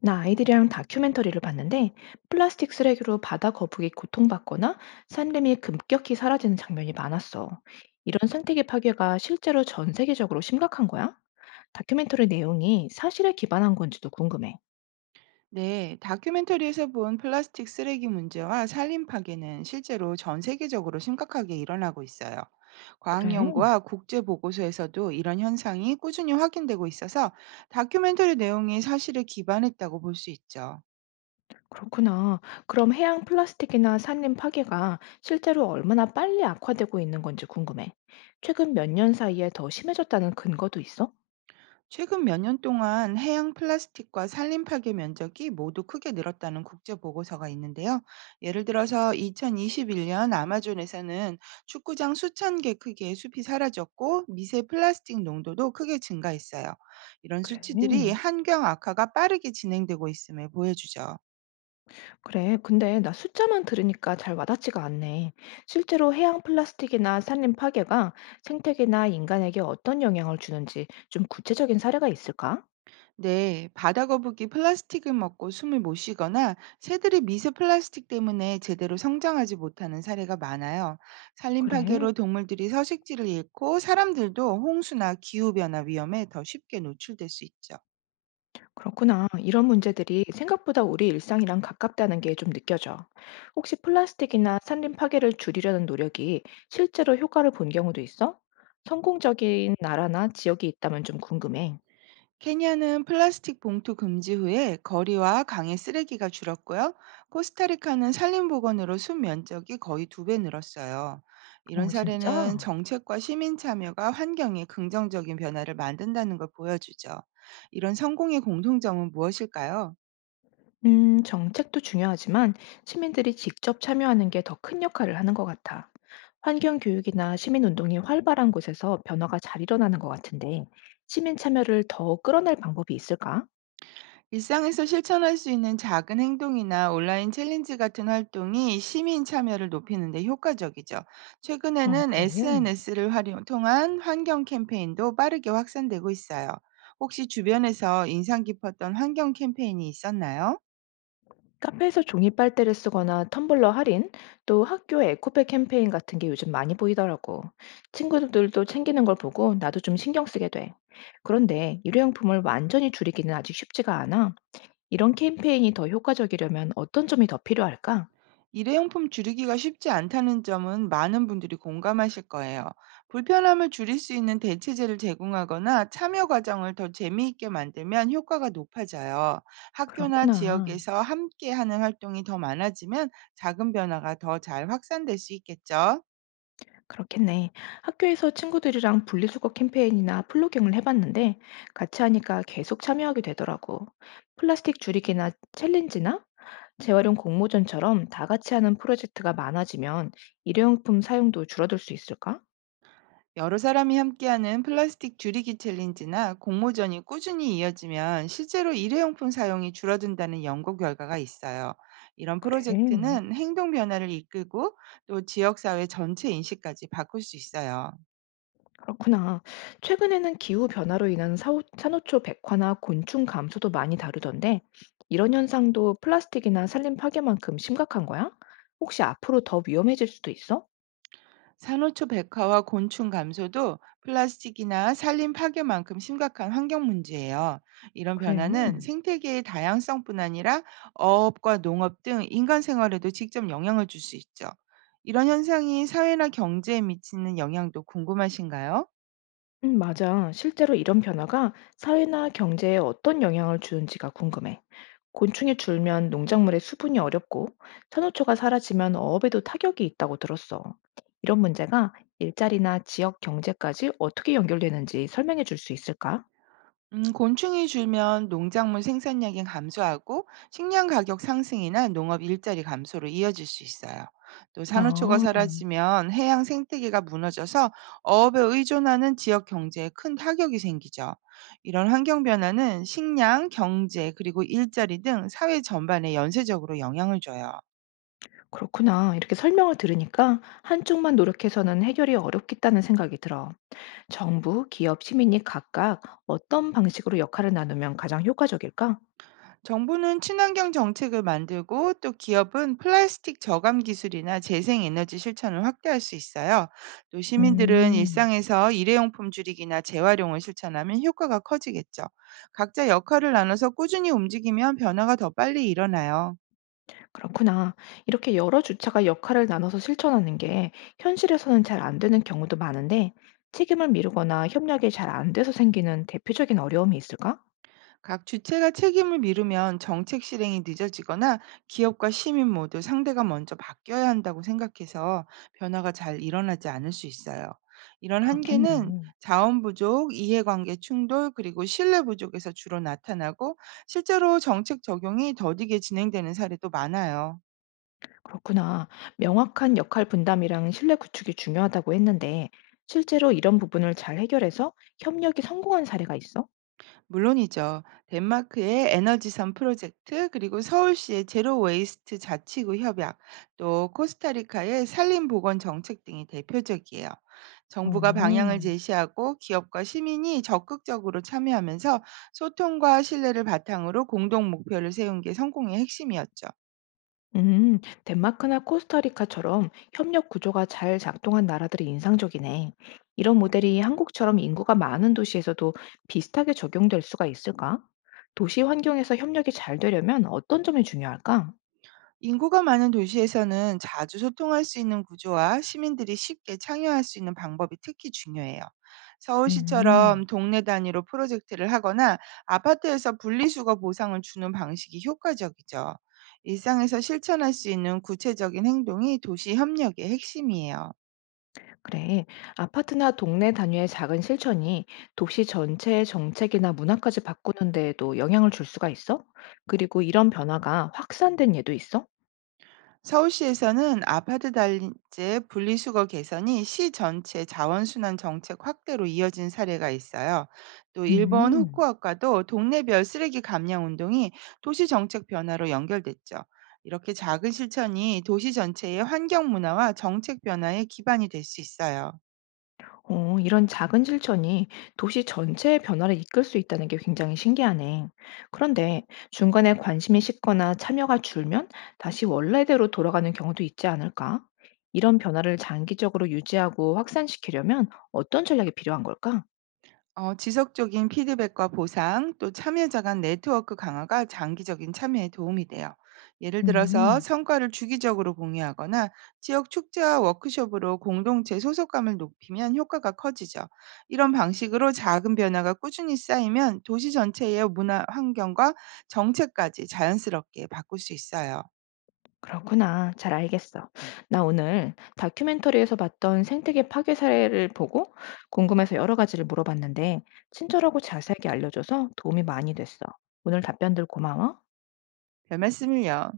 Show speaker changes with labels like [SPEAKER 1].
[SPEAKER 1] 나 아이들이랑 다큐멘터리를 봤는데 플라스틱 쓰레기로 바다 거북이 고통받거나 산림이 급격히 사라지는 장면이 많았어. 이런 생태계 파괴가 실제로 전 세계적으로 심각한 거야? 다큐멘터리 내용이 사실에 기반한 건지도 궁금해.
[SPEAKER 2] 네, 다큐멘터리에서 본 플라스틱 쓰레기 문제와 산림 파괴는 실제로 전 세계적으로 심각하게 일어나고 있어요. 과학
[SPEAKER 1] 그래,
[SPEAKER 2] 연구와 국제 보고서에서도 이런 현상이 꾸준히 확인되고 있어서 다큐멘터리 내용이 사실에 기반했다고 볼 수 있죠.
[SPEAKER 1] 그렇구나. 그럼 해양 플라스틱이나 산림 파괴가 실제로 얼마나 빨리 악화되고 있는 건지 궁금해. 최근 몇 년 사이에 더 심해졌다는 근거도 있어?
[SPEAKER 2] 최근 몇 년 동안 해양 플라스틱과 산림 파괴 면적이 모두 크게 늘었다는 국제 보고서가 있는데요. 예를 들어서 2021년 아마존에서는 축구장 수천 개 크기의 숲이 사라졌고 미세 플라스틱 농도도 크게 증가했어요. 이런
[SPEAKER 1] 그래.
[SPEAKER 2] 수치들이 환경 악화가 빠르게 진행되고 있음을 보여주죠.
[SPEAKER 1] 그래, 근데 나 숫자만 들으니까 잘 와닿지가 않네. 실제로 해양 플라스틱이나 산림 파괴가 생태계나 인간에게 어떤 영향을 주는지 좀 구체적인 사례가 있을까?
[SPEAKER 2] 네, 바다거북이 플라스틱을 먹고 숨을 못 쉬거나 새들이 미세 플라스틱 때문에 제대로 성장하지 못하는 사례가 많아요. 산림
[SPEAKER 1] 그래,
[SPEAKER 2] 파괴로 동물들이 서식지를 잃고 사람들도 홍수나 기후변화 위험에 더 쉽게 노출될 수 있죠.
[SPEAKER 1] 그렇구나. 이런 문제들이 생각보다 우리 일상이랑 가깝다는 게 좀 느껴져. 혹시 플라스틱이나 산림 파괴를 줄이려는 노력이 실제로 효과를 본 경우도 있어? 성공적인 나라나 지역이 있다면 좀 궁금해.
[SPEAKER 2] 케냐는 플라스틱 봉투 금지 후에 거리와 강의 쓰레기가 줄었고요. 코스타리카는 산림보건으로 순면적이 거의 두 배 늘었어요. 이런
[SPEAKER 1] 어,
[SPEAKER 2] 사례는
[SPEAKER 1] 진짜?
[SPEAKER 2] 정책과 시민 참여가 환경에 긍정적인 변화를 만든다는 걸 보여주죠. 이런 성공의 공통점은 무엇일까요?
[SPEAKER 1] 정책도 중요하지만 시민들이 직접 참여하는 게 더 큰 역할을 하는 것 같아. 환경 교육이나 시민 운동이 활발한 곳에서 변화가 잘 일어나는 것 같은데, 시민 참여를 더 끌어낼 방법이 있을까?
[SPEAKER 2] 일상에서 실천할 수 있는 작은 행동이나 온라인 챌린지 같은 활동이 시민 참여를 높이는 데 효과적이죠.
[SPEAKER 1] 어,
[SPEAKER 2] 최근에는
[SPEAKER 1] 그래.
[SPEAKER 2] SNS를 활용 통한 환경 캠페인도 빠르게 확산되고 있어요. 혹시 주변에서 인상 깊었던 환경 캠페인이 있었나요?
[SPEAKER 1] 카페에서 종이 빨대를 쓰거나 텀블러 할인, 또 학교 에코백 캠페인 같은 게 요즘 많이 보이더라고. 친구들도 챙기는 걸 보고 나도 좀 신경 쓰게 돼. 그런데 일회용품을 완전히 줄이기는 아직 쉽지가 않아. 이런 캠페인이 더 효과적이려면 어떤 점이 더 필요할까?
[SPEAKER 2] 일회용품 줄이기가 쉽지 않다는 점은 많은 분들이 공감하실 거예요. 불편함을 줄일 수 있는 대체제를 제공하거나 참여 과정을 더 재미있게 만들면 효과가 높아져요. 학교나
[SPEAKER 1] 그렇구나.
[SPEAKER 2] 지역에서 함께 하는 활동이 더 많아지면 작은 변화가 더 잘 확산될 수 있겠죠.
[SPEAKER 1] 그렇겠네. 학교에서 친구들이랑 분리수거 캠페인이나 플로깅을 해봤는데 같이 하니까 계속 참여하게 되더라고. 플라스틱 줄이기나 챌린지나 재활용 공모전처럼 다 같이 하는 프로젝트가 많아지면 일회용품 사용도 줄어들 수 있을까?
[SPEAKER 2] 여러 사람이 함께하는 플라스틱 줄이기 챌린지나 공모전이 꾸준히 이어지면 실제로 일회용품 사용이 줄어든다는 연구 결과가 있어요. 이런
[SPEAKER 1] 그래.
[SPEAKER 2] 프로젝트는 행동 변화를 이끌고 또 지역사회 전체 인식까지 바꿀 수 있어요.
[SPEAKER 1] 그렇구나. 최근에는 기후 변화로 인한 산호초 백화나 곤충 감소도 많이 다루던데, 이런 현상도 플라스틱이나 산림 파괴만큼 심각한 거야? 혹시 앞으로 더 위험해질 수도 있어?
[SPEAKER 2] 산호초 백화와 곤충 감소도 플라스틱이나 산림 파괴만큼 심각한 환경 문제예요. 이런 변화는
[SPEAKER 1] 그래.
[SPEAKER 2] 생태계의 다양성뿐 아니라 어업과 농업 등 인간 생활에도 직접 영향을 줄 수 있죠. 이런 현상이 사회나 경제에 미치는 영향도 궁금하신가요?
[SPEAKER 1] 맞아. 실제로 이런 변화가 사회나 경제에 어떤 영향을 주는지가 궁금해. 곤충이 줄면 농작물의 수분이 어렵고, 산호초가 사라지면 어업에도 타격이 있다고 들었어. 이런 문제가 일자리나 지역 경제까지 어떻게 연결되는지 설명해 줄 수 있을까?
[SPEAKER 2] 곤충이 줄면 농작물 생산량이 감소하고 식량 가격 상승이나 농업 일자리 감소로 이어질 수 있어요. 또 산호초가
[SPEAKER 1] 아
[SPEAKER 2] 사라지면 해양 생태계가 무너져서 어업에 의존하는 지역 경제에 큰 타격이 생기죠. 이런 환경 변화는 식량, 경제, 그리고 일자리 등 사회 전반에 연쇄적으로 영향을 줘요.
[SPEAKER 1] 그렇구나. 이렇게 설명을 들으니까 한쪽만 노력해서는 해결이 어렵겠다는 생각이 들어. 정부, 기업, 시민이 각각 어떤 방식으로 역할을 나누면 가장 효과적일까?
[SPEAKER 2] 정부는 친환경 정책을 만들고 또 기업은 플라스틱 저감 기술이나 재생 에너지 실천을 확대할 수 있어요. 또 시민들은
[SPEAKER 1] 음.
[SPEAKER 2] 일상에서 일회용품 줄이기나 재활용을 실천하면 효과가 커지겠죠. 각자 역할을 나눠서 꾸준히 움직이면 변화가 더 빨리 일어나요.
[SPEAKER 1] 그렇구나. 이렇게 여러 주체가 역할을 나눠서 실천하는 게 현실에서는 잘 안 되는 경우도 많은데 책임을 미루거나 협력이 잘 안 돼서 생기는 대표적인 어려움이 있을까?
[SPEAKER 2] 각 주체가 책임을 미루면 정책 실행이 늦어지거나 기업과 시민 모두 상대가 먼저 바뀌어야 한다고 생각해서 변화가 잘 일어나지 않을 수 있어요. 이런
[SPEAKER 1] 그렇겠네.
[SPEAKER 2] 한계는 자원 부족, 이해관계 충돌, 그리고 신뢰 부족에서 주로 나타나고 실제로 정책 적용이 더디게 진행되는 사례도 많아요.
[SPEAKER 1] 그렇구나. 명확한 역할 분담이랑 신뢰 구축이 중요하다고 했는데, 실제로 이런 부분을 잘 해결해서 협력이 성공한 사례가 있어?
[SPEAKER 2] 물론이죠. 덴마크의 에너지선 프로젝트, 그리고 서울시의 제로 웨이스트 자치구 협약, 또 코스타리카의 산림 보건 정책 등이 대표적이에요. 정부가 방향을
[SPEAKER 1] 어,
[SPEAKER 2] 제시하고 기업과 시민이 적극적으로 참여하면서 소통과 신뢰를 바탕으로 공동 목표를 세운 게 성공의 핵심이었죠.
[SPEAKER 1] 음, 덴마크나 코스타리카처럼 협력 구조가 잘 작동한 나라들이 인상적이네. 이런 모델이 한국처럼 인구가 많은 도시에서도 비슷하게 적용될 수가 있을까? 도시 환경에서 협력이 잘 되려면 어떤 점이 중요할까?
[SPEAKER 2] 인구가 많은 도시에서는 자주 소통할 수 있는 구조와 시민들이 쉽게 참여할 수 있는 방법이 특히 중요해요.
[SPEAKER 1] 음.
[SPEAKER 2] 서울시처럼 동네 단위로 프로젝트를 하거나 아파트에서 분리수거 보상을 주는 방식이 효과적이죠. 일상에서 실천할 수 있는 구체적인 행동이 도시 협력의 핵심이에요.
[SPEAKER 1] 그래, 아파트나 동네 단위의 작은 실천이 도시 전체의 정책이나 문화까지 바꾸는 데에도 영향을 줄 수가 있어? 그리고 이런 변화가 확산된 예도 있어?
[SPEAKER 2] 서울시에서는 아파트 단지 분리수거 개선이 시 전체 자원순환 정책 확대로 이어진 사례가 있어요. 또 일본
[SPEAKER 1] 음,
[SPEAKER 2] 후쿠오카도 동네별 쓰레기 감량 운동이 도시 정책 변화로 연결됐죠. 이렇게 작은 실천이 도시 전체의 환경 문화와 정책 변화의 기반이 될 수 있어요.
[SPEAKER 1] 어, 이런 작은 실천이 도시 전체의 변화를 이끌 수 있다는 게 굉장히 신기하네. 그런데 중간에 관심이 식거나 참여가 줄면 다시 원래대로 돌아가는 경우도 있지 않을까? 이런 변화를 장기적으로 유지하고 확산시키려면 어떤 전략이 필요한 걸까?
[SPEAKER 2] 어, 지속적인 피드백과 보상, 또 참여자 간 네트워크 강화가 장기적인 참여에 도움이 돼요. 예를 들어서
[SPEAKER 1] 음.
[SPEAKER 2] 성과를 주기적으로 공유하거나 지역 축제와 워크숍으로 공동체 소속감을 높이면 효과가 커지죠. 이런 방식으로 작은 변화가 꾸준히 쌓이면 도시 전체의 문화 환경과 정책까지 자연스럽게 바꿀 수 있어요.
[SPEAKER 1] 그렇구나. 잘 알겠어. 음. 나 오늘 다큐멘터리에서 봤던 생태계 파괴 사례를 보고 궁금해서 여러 가지를 물어봤는데, 친절하고 자세하게 알려줘서 도움이 많이 됐어. 오늘 답변들 고마워.
[SPEAKER 2] 별 말씀을요.